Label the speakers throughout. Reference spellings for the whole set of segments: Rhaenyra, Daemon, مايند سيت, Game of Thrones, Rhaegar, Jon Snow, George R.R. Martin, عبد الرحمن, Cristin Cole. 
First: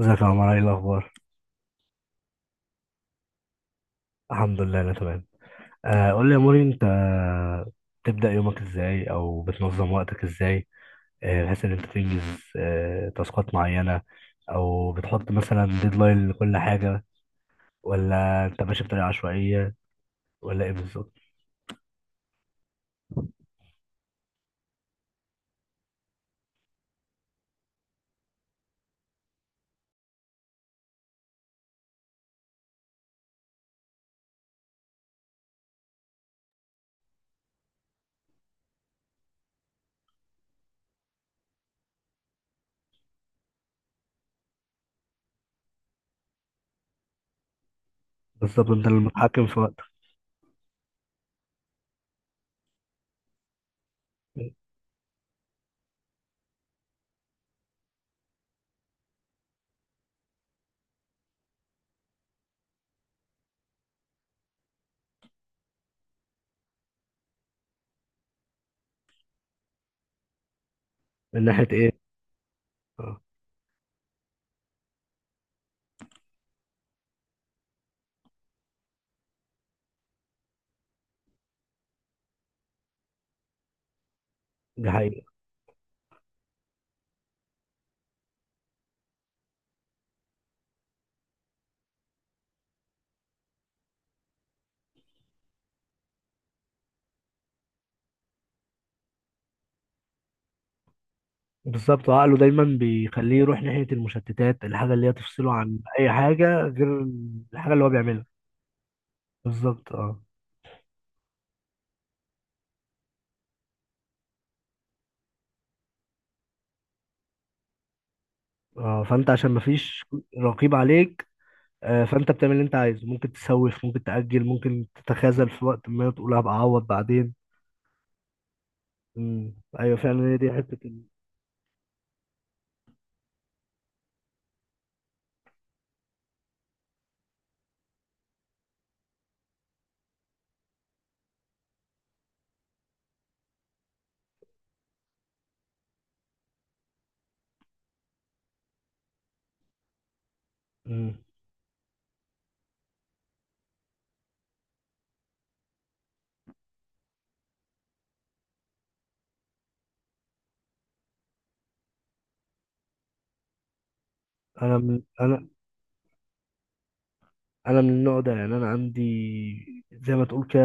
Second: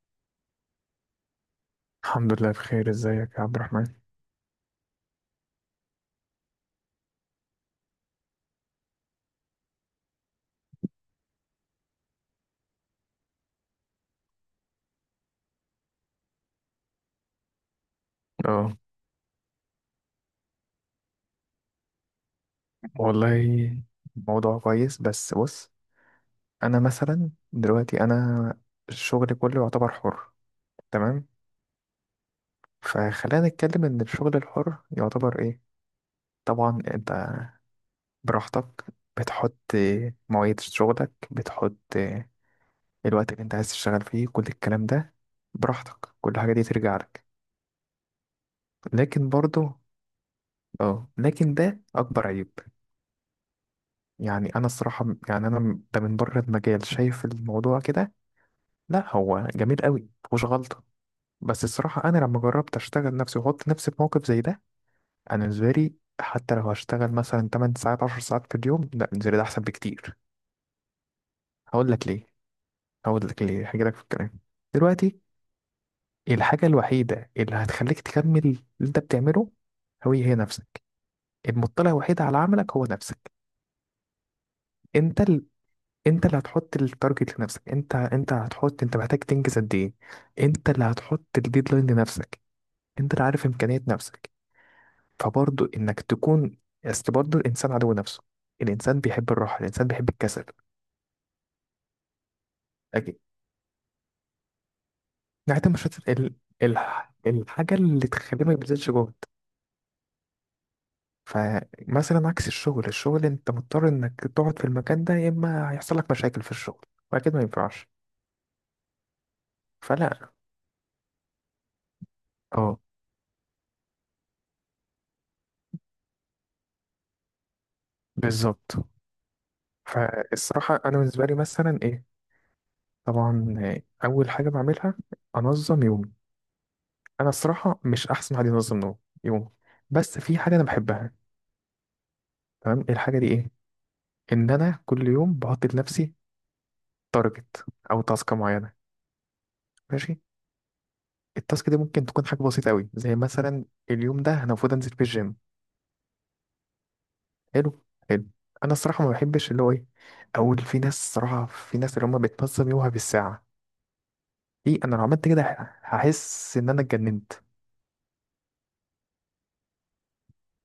Speaker 1: ازيك يا عمر؟ ايه الاخبار؟
Speaker 2: الحمد لله بخير. ازيك يا عبد الرحمن؟
Speaker 1: الحمد لله انا تمام. قول لي يا موري، انت بتبدا يومك ازاي او بتنظم وقتك ازاي؟ بحيث ان انت تنجز تاسكات معينه، او بتحط مثلا ديدلاين لكل حاجه، ولا انت
Speaker 2: اه،
Speaker 1: ماشي بطريقه عشوائيه، ولا ايه بالظبط؟
Speaker 2: والله موضوع كويس، بس بص. انا مثلا دلوقتي، انا الشغل كله يعتبر حر. تمام. فخلينا نتكلم ان الشغل الحر يعتبر ايه. طبعا انت براحتك، بتحط مواعيد شغلك، بتحط الوقت اللي انت عايز تشتغل فيه، كل الكلام ده براحتك، كل حاجة دي ترجع لك.
Speaker 1: بالظبط، انت
Speaker 2: لكن
Speaker 1: المتحكم في
Speaker 2: برضو،
Speaker 1: وقتك.
Speaker 2: اه لكن ده اكبر عيب. يعني انا الصراحه يعني انا ده، من بره المجال، شايف الموضوع كده. لا، هو جميل قوي، مفيهوش غلطه. بس الصراحه انا لما جربت اشتغل نفسي واحط نفسي في موقف زي ده، انا بالنسبه لي حتى لو هشتغل مثلا 8 ساعات 10 ساعات في اليوم، لا، بالنسبه لي ده احسن بكتير.
Speaker 1: من ناحيه
Speaker 2: هقول لك
Speaker 1: ايه؟
Speaker 2: ليه.
Speaker 1: آه،
Speaker 2: هقول لك ليه، هجي لك في الكلام. دلوقتي الحاجه الوحيده اللي هتخليك تكمل اللي انت بتعمله هو هي نفسك. المطلع الوحيد على عملك هو نفسك.
Speaker 1: دي
Speaker 2: انت
Speaker 1: حقيقة.
Speaker 2: انت اللي هتحط التارجت لنفسك. انت هتحط، انت محتاج تنجز قد ايه. انت اللي هتحط الديدلاين لنفسك. انت اللي عارف امكانيات نفسك. فبرضه انك تكون، اصل برضه الانسان عدو نفسه. الانسان بيحب الراحه، الانسان بيحب الكسل.
Speaker 1: بالظبط، عقله دايما
Speaker 2: اكيد.
Speaker 1: بيخليه يروح ناحية المشتتات، الحاجة اللي هي تفصله
Speaker 2: نعتمد
Speaker 1: عن
Speaker 2: مش هت-
Speaker 1: أي
Speaker 2: ال...
Speaker 1: حاجة
Speaker 2: ال...
Speaker 1: غير الحاجة
Speaker 2: الحاجه
Speaker 1: اللي هو
Speaker 2: اللي
Speaker 1: بيعملها.
Speaker 2: تخليه ما يبذلش جهد.
Speaker 1: بالظبط، اه.
Speaker 2: فمثلا عكس الشغل انت مضطر انك تقعد في المكان ده، يا اما هيحصل لك مشاكل في الشغل. واكيد ما ينفعش.
Speaker 1: اه، فانت عشان مفيش
Speaker 2: فلا،
Speaker 1: رقيب عليك. فانت بتعمل اللي انت
Speaker 2: اه،
Speaker 1: عايزه، ممكن تسوف، ممكن تأجل، ممكن تتخاذل في وقت، ما تقول هبقى اعوض بعدين.
Speaker 2: بالظبط.
Speaker 1: امم ايوه فعلا، هي دي حتة
Speaker 2: فالصراحه انا بالنسبه لي مثلا ايه، طبعا، اول حاجه بعملها انظم يومي. انا الصراحه مش احسن حد ينظم يوم. بس في حاجه انا بحبها. تمام، الحاجه دي ايه؟ ان انا كل يوم بحط لنفسي تارجت او تاسك معينه، ماشي.
Speaker 1: امم
Speaker 2: التاسك دي ممكن تكون حاجه بسيطه قوي، زي مثلا اليوم ده انا المفروض انزل في الجيم. حلو، حلو. انا الصراحه ما بحبش اللي هو ايه، اول في ناس، صراحه، في ناس اللي هم بتنظم يومها بالساعه.
Speaker 1: انا
Speaker 2: دي انا
Speaker 1: من
Speaker 2: لو عملت كده
Speaker 1: انا
Speaker 2: هحس ان انا اتجننت.
Speaker 1: انا من النوع ده. يعني انا عندي، زي ما تقول كده،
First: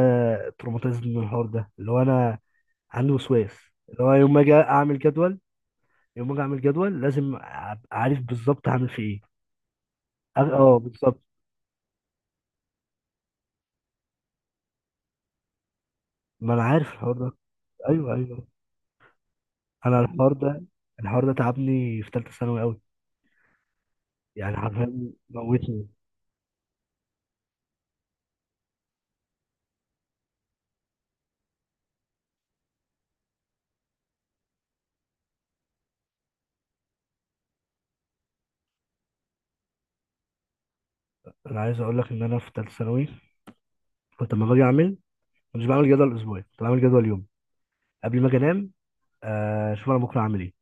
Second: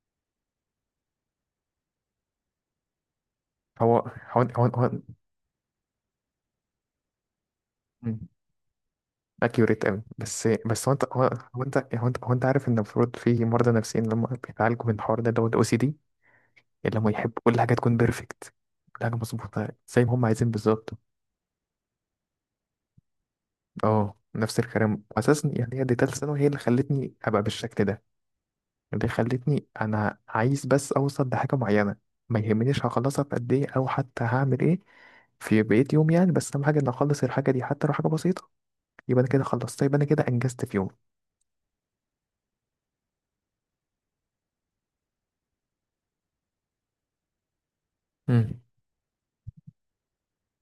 Speaker 1: تروماتيزم من الحوار ده، اللي هو انا عندي وسواس،
Speaker 2: هو
Speaker 1: اللي هو
Speaker 2: هو هو,
Speaker 1: يوم ما اجي اعمل جدول لازم ابقى
Speaker 2: هو...
Speaker 1: عارف بالظبط هعمل في ايه.
Speaker 2: اكيوريت قوي، بس بس هو انت
Speaker 1: بالظبط.
Speaker 2: عارف ان المفروض في مرضى نفسيين لما بيتعالجوا من الحوار ده اللي هو الاو سي دي.
Speaker 1: ما انا عارف
Speaker 2: اللي هم
Speaker 1: الحوار ده.
Speaker 2: يحبوا كل حاجه تكون
Speaker 1: ايوه ايوه.
Speaker 2: بيرفكت، كل حاجه مظبوطه
Speaker 1: انا
Speaker 2: زي ما هم
Speaker 1: الحوار
Speaker 2: عايزين
Speaker 1: ده،
Speaker 2: بالظبط.
Speaker 1: الحوار ده تعبني في ثالثه ثانوي قوي،
Speaker 2: اه،
Speaker 1: يعني
Speaker 2: نفس الكلام
Speaker 1: حرفيا
Speaker 2: اساسا. يعني هي
Speaker 1: موتني.
Speaker 2: دي تالت ثانوي، هي اللي خلتني ابقى بالشكل ده. اللي خلتني انا عايز بس اوصل لحاجه معينه. ما يهمنيش هخلصها في قد ايه او حتى هعمل ايه في بقية يوم. يعني بس اهم حاجه ان اخلص الحاجه دي، حتى لو حاجه بسيطه. يبقى انا كده خلصت، يبقى انا كده انجزت في يوم.
Speaker 1: انا عايز اقول لك ان انا في ثالثه ثانوي كنت لما باجي اعمل، مش بعمل جدول اسبوعي، كنت بعمل جدول يوم قبل ما اجي
Speaker 2: امم.
Speaker 1: انام. اشوف انا بكره هعمل ايه.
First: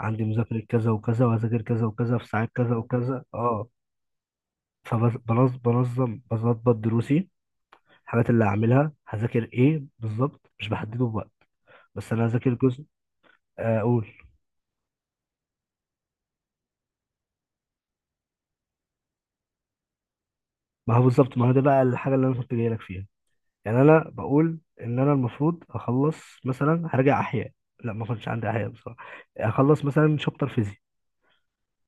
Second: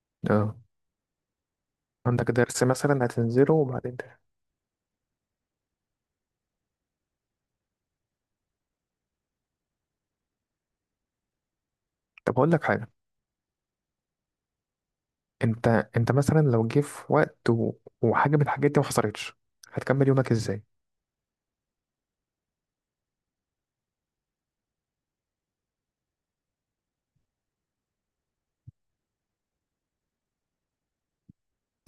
Speaker 1: عندي
Speaker 2: اه،
Speaker 1: مذاكره كذا وكذا، وهذاكر كذا وكذا في
Speaker 2: عندك
Speaker 1: ساعات
Speaker 2: درس
Speaker 1: كذا
Speaker 2: مثلا
Speaker 1: وكذا.
Speaker 2: هتنزله
Speaker 1: اه،
Speaker 2: وبعدين ده.
Speaker 1: فبنظم بظبط دروسي، الحاجات اللي هعملها هذاكر ايه بالظبط، مش بحدده بوقت، بس انا
Speaker 2: طب هقول
Speaker 1: هذاكر
Speaker 2: لك
Speaker 1: جزء.
Speaker 2: حاجة.
Speaker 1: اقول.
Speaker 2: انت انت مثلا لو جه في وقت و... وحاجة من الحاجات دي ما حصلتش، هتكمل يومك ازاي؟
Speaker 1: ما هو بالظبط، ما هو ده بقى الحاجه اللي انا كنت جاي لك فيها. يعني انا بقول ان انا المفروض اخلص، مثلا هرجع احياء، لا ما كنتش عندي احياء بصراحه. اخلص مثلا شابتر فيزياء،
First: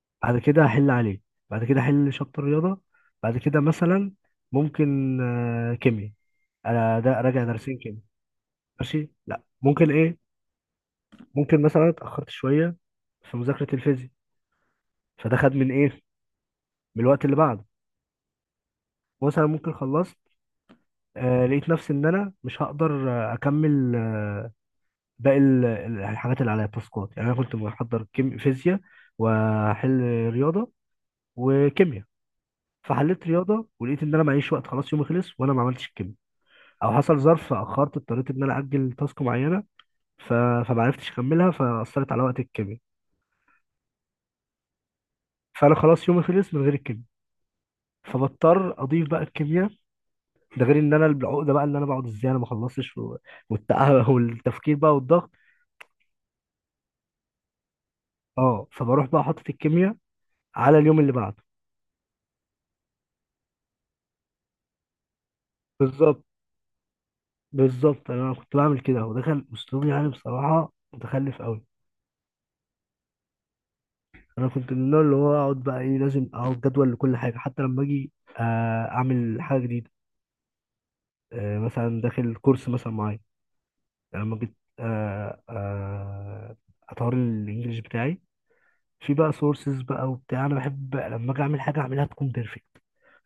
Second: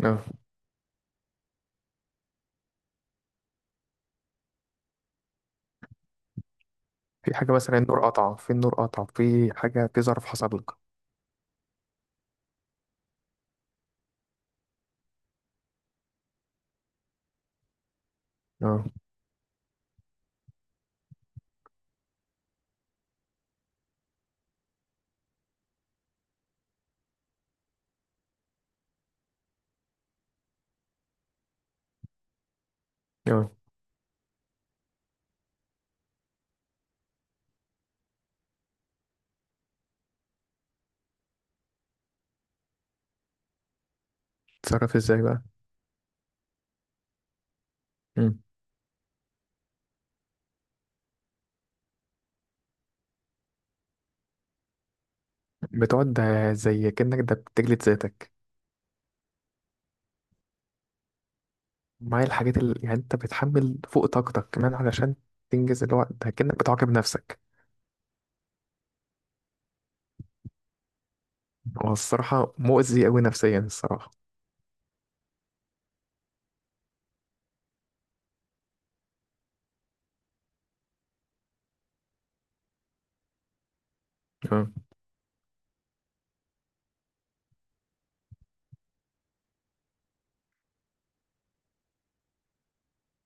Speaker 2: اه،
Speaker 1: بعد كده هحل عليه، بعد كده احل شابتر رياضه، بعد كده مثلا ممكن كيمياء، انا ده
Speaker 2: في
Speaker 1: راجع
Speaker 2: حاجة
Speaker 1: درسين
Speaker 2: مثلا
Speaker 1: كيمياء.
Speaker 2: النور قطع، في النور قطع،
Speaker 1: ماشي، لا
Speaker 2: في حاجة،
Speaker 1: ممكن
Speaker 2: في
Speaker 1: ايه،
Speaker 2: ظرف حصل لك.
Speaker 1: ممكن مثلا اتاخرت شويه في مذاكره الفيزياء، فده خد من ايه، من الوقت اللي بعده.
Speaker 2: اه،
Speaker 1: مثلا ممكن خلصت، لقيت نفسي ان انا مش هقدر اكمل باقي الحاجات اللي عليها التاسكات. يعني انا كنت بحضر كيم فيزياء، واحل رياضه، وكيمياء، فحليت
Speaker 2: اه.
Speaker 1: رياضه ولقيت ان انا معيش وقت، خلاص يومي خلص وانا ما عملتش الكيمياء. او حصل ظرف فاخرت، اضطريت ان انا اجل تاسك معينه، ف... فما عرفتش اكملها، فاثرت على وقت الكيمياء.
Speaker 2: تتصرف ازاي بقى؟
Speaker 1: فانا خلاص يومي خلص من غير الكيمياء،
Speaker 2: مم.
Speaker 1: فبضطر اضيف بقى الكيمياء. ده غير ان انا العقده بقى، اللي انا بقعد ازاي انا ما خلصتش، والتفكير بقى والضغط.
Speaker 2: بتقعد، ده زي كأنك ده بتجلد ذاتك،
Speaker 1: اه، فبروح بقى حاطط الكيمياء على اليوم اللي بعده.
Speaker 2: معايا الحاجات اللي يعني انت بتحمل فوق طاقتك كمان، علشان تنجز الوقت
Speaker 1: بالظبط.
Speaker 2: ده، كأنك بتعاقب نفسك.
Speaker 1: بالظبط، انا كنت بعمل كده، هو دخل اسلوب يعني بصراحه متخلف قوي.
Speaker 2: هو الصراحة مؤذي أوي نفسيا الصراحة.
Speaker 1: انا كنت من النوع اللي هو اقعد بقى ايه، لازم اقعد جدول لكل حاجه، حتى لما اجي اعمل حاجه جديده، مثلا داخل كورس مثلا معايا. يعني لما جيت
Speaker 2: اه.
Speaker 1: اطور الانجليش بتاعي، في بقى سورسز بقى وبتاع، انا بحب لما اجي اعمل حاجه اعملها تكون بيرفكت،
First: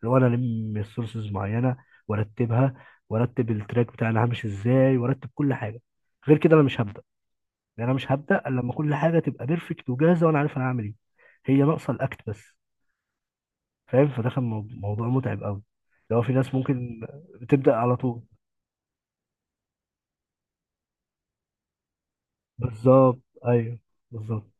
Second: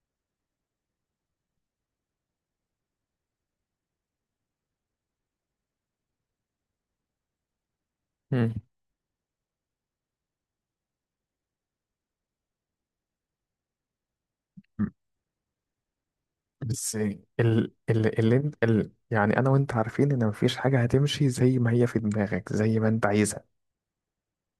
Speaker 1: اللي هو انا الم السورسز معينه، وارتبها، وارتب التراك بتاعنا همشي ازاي، وارتب كل حاجه، غير كده انا مش هبدع. يعني انا مش هبدا الا لما كل حاجه تبقى بيرفكت وجاهزه وانا عارف انا هعمل ايه، هي ناقصه الاكت بس. فاهم؟ فده كان
Speaker 2: مم.
Speaker 1: موضوع متعب قوي. لو في ناس
Speaker 2: بس
Speaker 1: ممكن بتبدا
Speaker 2: ال
Speaker 1: على
Speaker 2: ال
Speaker 1: طول.
Speaker 2: اللي انت ال يعني انا وانت عارفين ان مفيش حاجه هتمشي زي ما هي في دماغك، زي ما انت
Speaker 1: بالظبط.
Speaker 2: عايزها.
Speaker 1: ايوه، بالظبط.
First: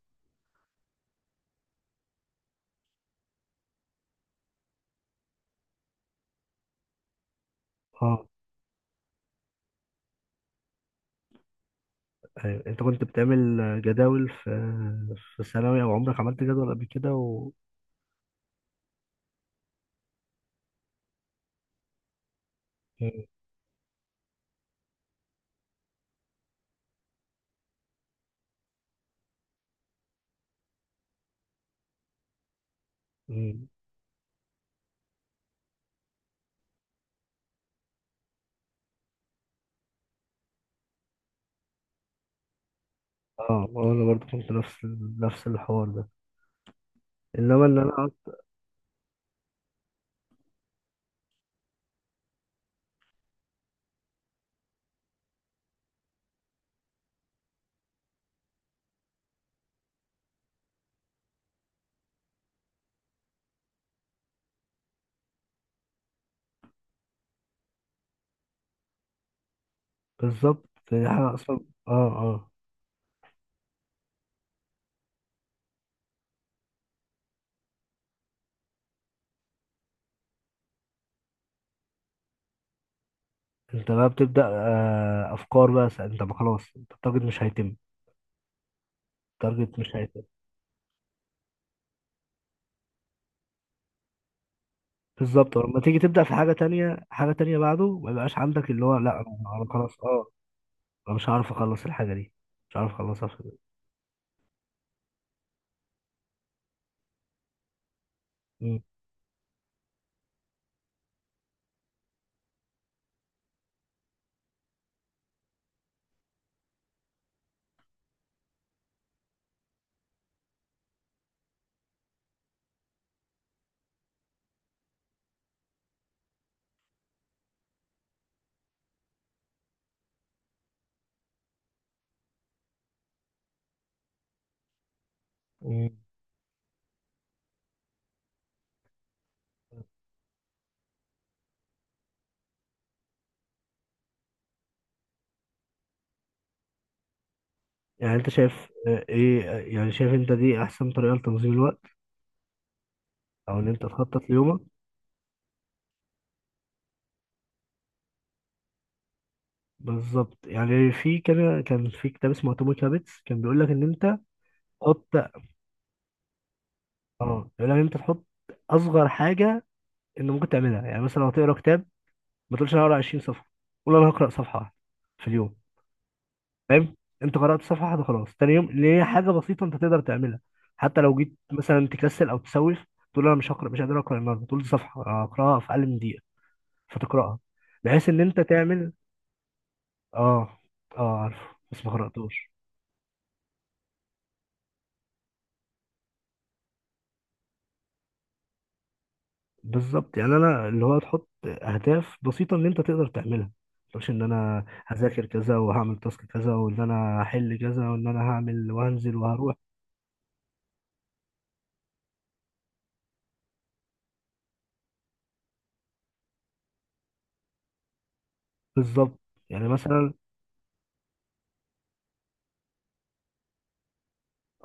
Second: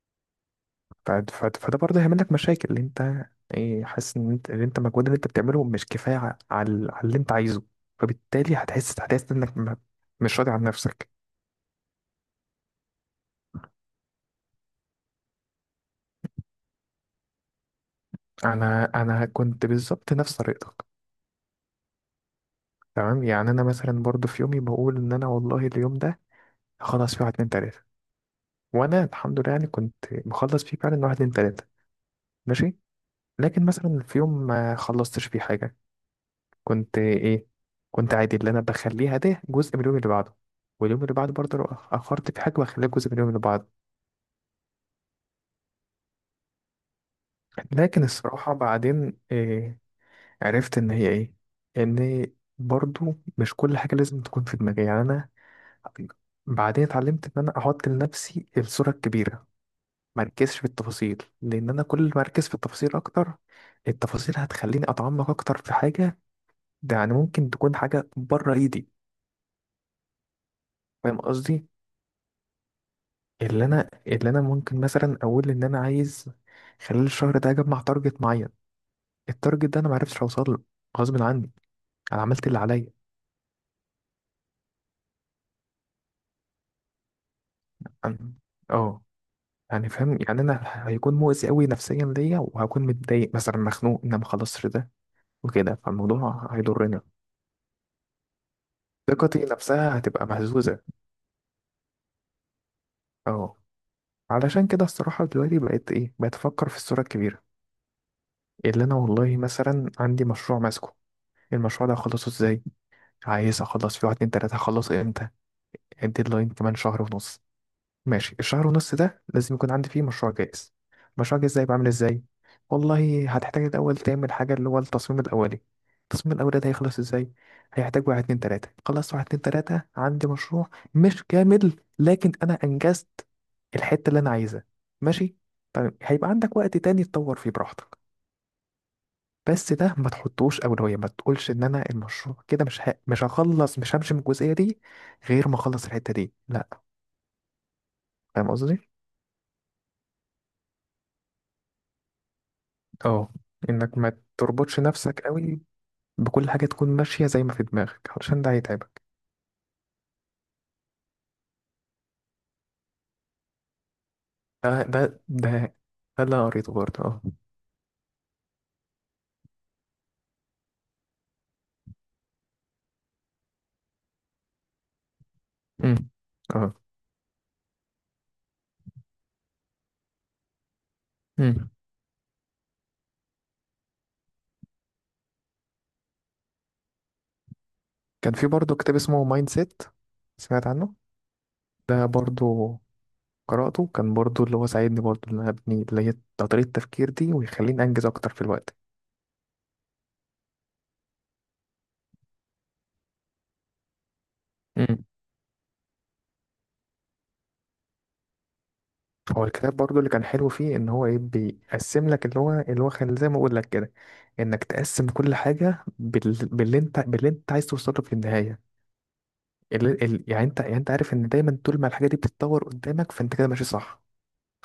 Speaker 2: فده برضه هيعمل لك مشاكل، اللي انت ايه، حاسس ان انت، اللي انت المجهود اللي انت بتعمله مش كفايه على على اللي انت عايزه.
Speaker 1: اه،
Speaker 2: فبالتالي هتحس انك مش راضي عن نفسك.
Speaker 1: ايوه. انت كنت بتعمل جداول في ثانوي، او عمرك عملت جدول قبل كده؟ و،
Speaker 2: انا كنت بالظبط نفس طريقتك. تمام.
Speaker 1: مم.
Speaker 2: يعني انا مثلا برضه في يومي بقول ان انا والله اليوم ده هخلص فيه واحد اتنين تلاته، وانا الحمد لله يعني كنت مخلص فيه فعلا واحد اتنين تلاته، ماشي. لكن
Speaker 1: مم.
Speaker 2: مثلا في يوم ما خلصتش فيه حاجة، كنت ايه؟ كنت عادي، اللي انا بخليها ده جزء من اليوم اللي بعده. واليوم اللي بعده برضه لو اخرت في حاجة بخليها جزء من اليوم اللي
Speaker 1: اه،
Speaker 2: بعده.
Speaker 1: انا برضو كنت نفس نفس الحوار ده، انما ان انا
Speaker 2: لكن
Speaker 1: أقعد-.
Speaker 2: الصراحة بعدين إيه؟ عرفت ان هي ايه، ان برضه مش كل حاجة لازم تكون في دماغي. يعني انا بعدين اتعلمت ان انا احط لنفسي الصورة الكبيرة. مركزش في التفاصيل، لان انا كل ما اركز في التفاصيل اكتر، التفاصيل هتخليني اتعمق اكتر في حاجة، ده يعني ممكن تكون حاجة بره ايدي.
Speaker 1: بالظبط، دي
Speaker 2: فاهم
Speaker 1: حاجه اصلا.
Speaker 2: قصدي؟
Speaker 1: اه، اه.
Speaker 2: اللي انا ممكن مثلا اقول ان انا عايز خلال الشهر ده اجمع تارجت معين، التارجت ده انا ما عرفتش اوصل له، غصب عني، انا عملت اللي عليا.
Speaker 1: انت بقى بتبدا افكار بقى، انت ما خلاص، انت التارجت مش هيتم،
Speaker 2: أم- اه.
Speaker 1: التارجت
Speaker 2: يعني
Speaker 1: مش
Speaker 2: فاهم،
Speaker 1: هيفرق.
Speaker 2: يعني انا هيكون مؤذي قوي نفسيا ليا، وهكون متضايق مثلا، مخنوق ان انا ما خلصتش ده،
Speaker 1: بالظبط، ولما
Speaker 2: وكده
Speaker 1: تيجي تبدأ في
Speaker 2: فالموضوع
Speaker 1: حاجة تانية،
Speaker 2: هيضرني،
Speaker 1: حاجة تانية بعده ما يبقاش عندك اللي هو لا، أنا
Speaker 2: ثقتي
Speaker 1: أنا
Speaker 2: نفسها
Speaker 1: خلاص، أه،
Speaker 2: هتبقى مهزوزه.
Speaker 1: أنا مش هعرف أخلص الحاجة دي، مش هعرف أخلصها في ده.
Speaker 2: اه، علشان كده الصراحه دلوقتي بقيت ايه، بقيت افكر في الصوره الكبيره.
Speaker 1: مم.
Speaker 2: اللي انا، والله مثلا عندي مشروع ماسكه، المشروع ده هخلصه ازاي، عايز اخلص في واحد اتنين تلاتة، هخلص امتى؟ الديدلاين كمان شهر ونص. ماشي. الشهر ونص ده لازم يكون عندي فيه مشروع جاهز. مشروع جاهز ده يبقى عامل ازاي؟ والله هتحتاج الاول تعمل حاجة، اللي هو التصميم الاولي. التصميم الاولي ده هيخلص ازاي؟ هيحتاج واحد اتنين تلاتة. خلصت واحد اتنين تلاتة، عندي مشروع مش كامل، لكن انا انجزت الحتة اللي انا عايزها. ماشي.
Speaker 1: مم.
Speaker 2: طيب هيبقى عندك وقت تاني تطور فيه براحتك. بس ده ما تحطوش اولويه، ما تقولش ان انا المشروع كده مش هخلص، مش همشي من الجزئيه دي غير ما اخلص الحته دي، لا.
Speaker 1: يعني أنت
Speaker 2: فاهم
Speaker 1: شايف
Speaker 2: قصدي،
Speaker 1: إيه، يعني شايف أنت دي أحسن طريقة لتنظيم الوقت،
Speaker 2: اه.
Speaker 1: أو إن أنت
Speaker 2: انك ما
Speaker 1: تخطط ليومك؟
Speaker 2: تربطش نفسك قوي بكل حاجه تكون ماشيه زي ما في دماغك، علشان ده هيتعبك.
Speaker 1: بالظبط. يعني في كان في كتاب اسمه اتوميك هابتس، كان بيقول لك ان انت
Speaker 2: ده ده
Speaker 1: تحط،
Speaker 2: ده ده اللي أنا قريته برضه، اه.
Speaker 1: اه، بيقول لك ان انت تحط اصغر حاجه انت ممكن تعملها. يعني مثلا لو هتقرا كتاب، ما تقولش انا هقرا 20 صفحه، قول انا هقرا صفحه واحدة في اليوم.
Speaker 2: امم. اه.
Speaker 1: فاهم؟ انت قرأت صفحة واحدة خلاص، تاني يوم اللي هي حاجة بسيطة انت تقدر تعملها، حتى لو جيت
Speaker 2: امم.
Speaker 1: مثلا تكسل او تسوف، تقول انا مش هقرأ، مش قادر اقرأ النهارده، تقول دي صفحة اقرأها في اقل من دقيقة، فتقرأها، بحيث ان
Speaker 2: كان
Speaker 1: انت
Speaker 2: في برضه
Speaker 1: تعمل.
Speaker 2: كتاب اسمه مايند سيت،
Speaker 1: اه.
Speaker 2: سمعت عنه.
Speaker 1: اه، عارف، بس ما
Speaker 2: ده
Speaker 1: قرأتوش.
Speaker 2: برضه قرأته، كان برضه اللي هو ساعدني برضه ان انا ابني اللي هي طريقه التفكير دي، ويخليني انجز اكتر في الوقت.
Speaker 1: بالظبط. يعني انا اللي هو تحط اهداف بسيطة ان انت تقدر تعملها، مش ان انا هذاكر كذا، وهعمل تاسك كذا، وان انا هحل كذا، وان انا هعمل وهنزل
Speaker 2: هو
Speaker 1: وهروح.
Speaker 2: الكتاب برضو اللي كان حلو فيه ان هو ايه، بيقسم لك اللي هو كان زي ما اقول لك كده، انك تقسم كل حاجه باللي انت عايز توصله في النهايه.
Speaker 1: بالظبط. يعني مثلا،
Speaker 2: يعني انت عارف ان دايما طول ما الحاجه دي بتتطور قدامك فانت كده ماشي صح.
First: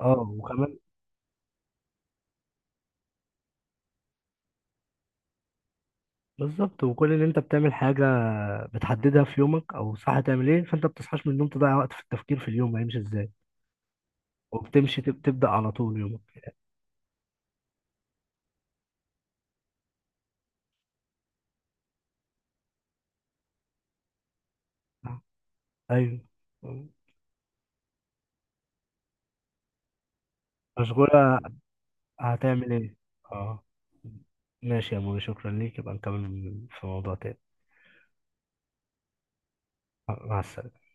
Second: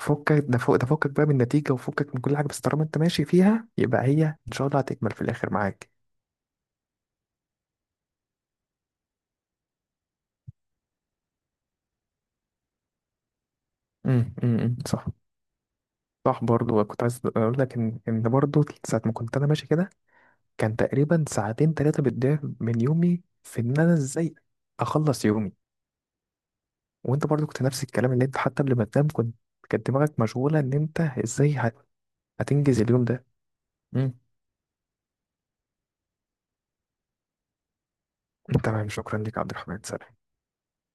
Speaker 1: اه،
Speaker 2: ده فوق
Speaker 1: وكمان
Speaker 2: ده، فكك بقى من النتيجه، وفكك من كل حاجه، بس طالما انت ماشي فيها يبقى هي ان شاء الله هتكمل في الاخر معاك.
Speaker 1: بالظبط، وكل اللي انت بتعمل حاجة بتحددها في يومك او صح تعمل ايه، فانت بتصحاش من النوم تضيع وقت في التفكير في اليوم هيمشي ازاي،
Speaker 2: امم،
Speaker 1: وبتمشي
Speaker 2: صح.
Speaker 1: تبدأ على طول يومك.
Speaker 2: صح، برضو كنت عايز اقول لك ان برضو ساعه ما كنت انا ماشي كده، كان تقريبا ساعتين ثلاثة بتضيع من يومي في إن أنا إزاي أخلص يومي.
Speaker 1: ايوه،
Speaker 2: وأنت برضو كنت نفس الكلام، اللي أنت حتى قبل ما تنام كنت، كانت دماغك مشغولة إن أنت
Speaker 1: مشغولة،
Speaker 2: إزاي
Speaker 1: هتعمل
Speaker 2: هتنجز
Speaker 1: ايه.
Speaker 2: اليوم ده.
Speaker 1: اه.
Speaker 2: مم.
Speaker 1: ماشي يا موري، شكرا ليك، يبقى نكمل في موضوع تاني.
Speaker 2: تمام، شكرا لك يا عبد الرحمن. سلام.
Speaker 1: مع السلامة.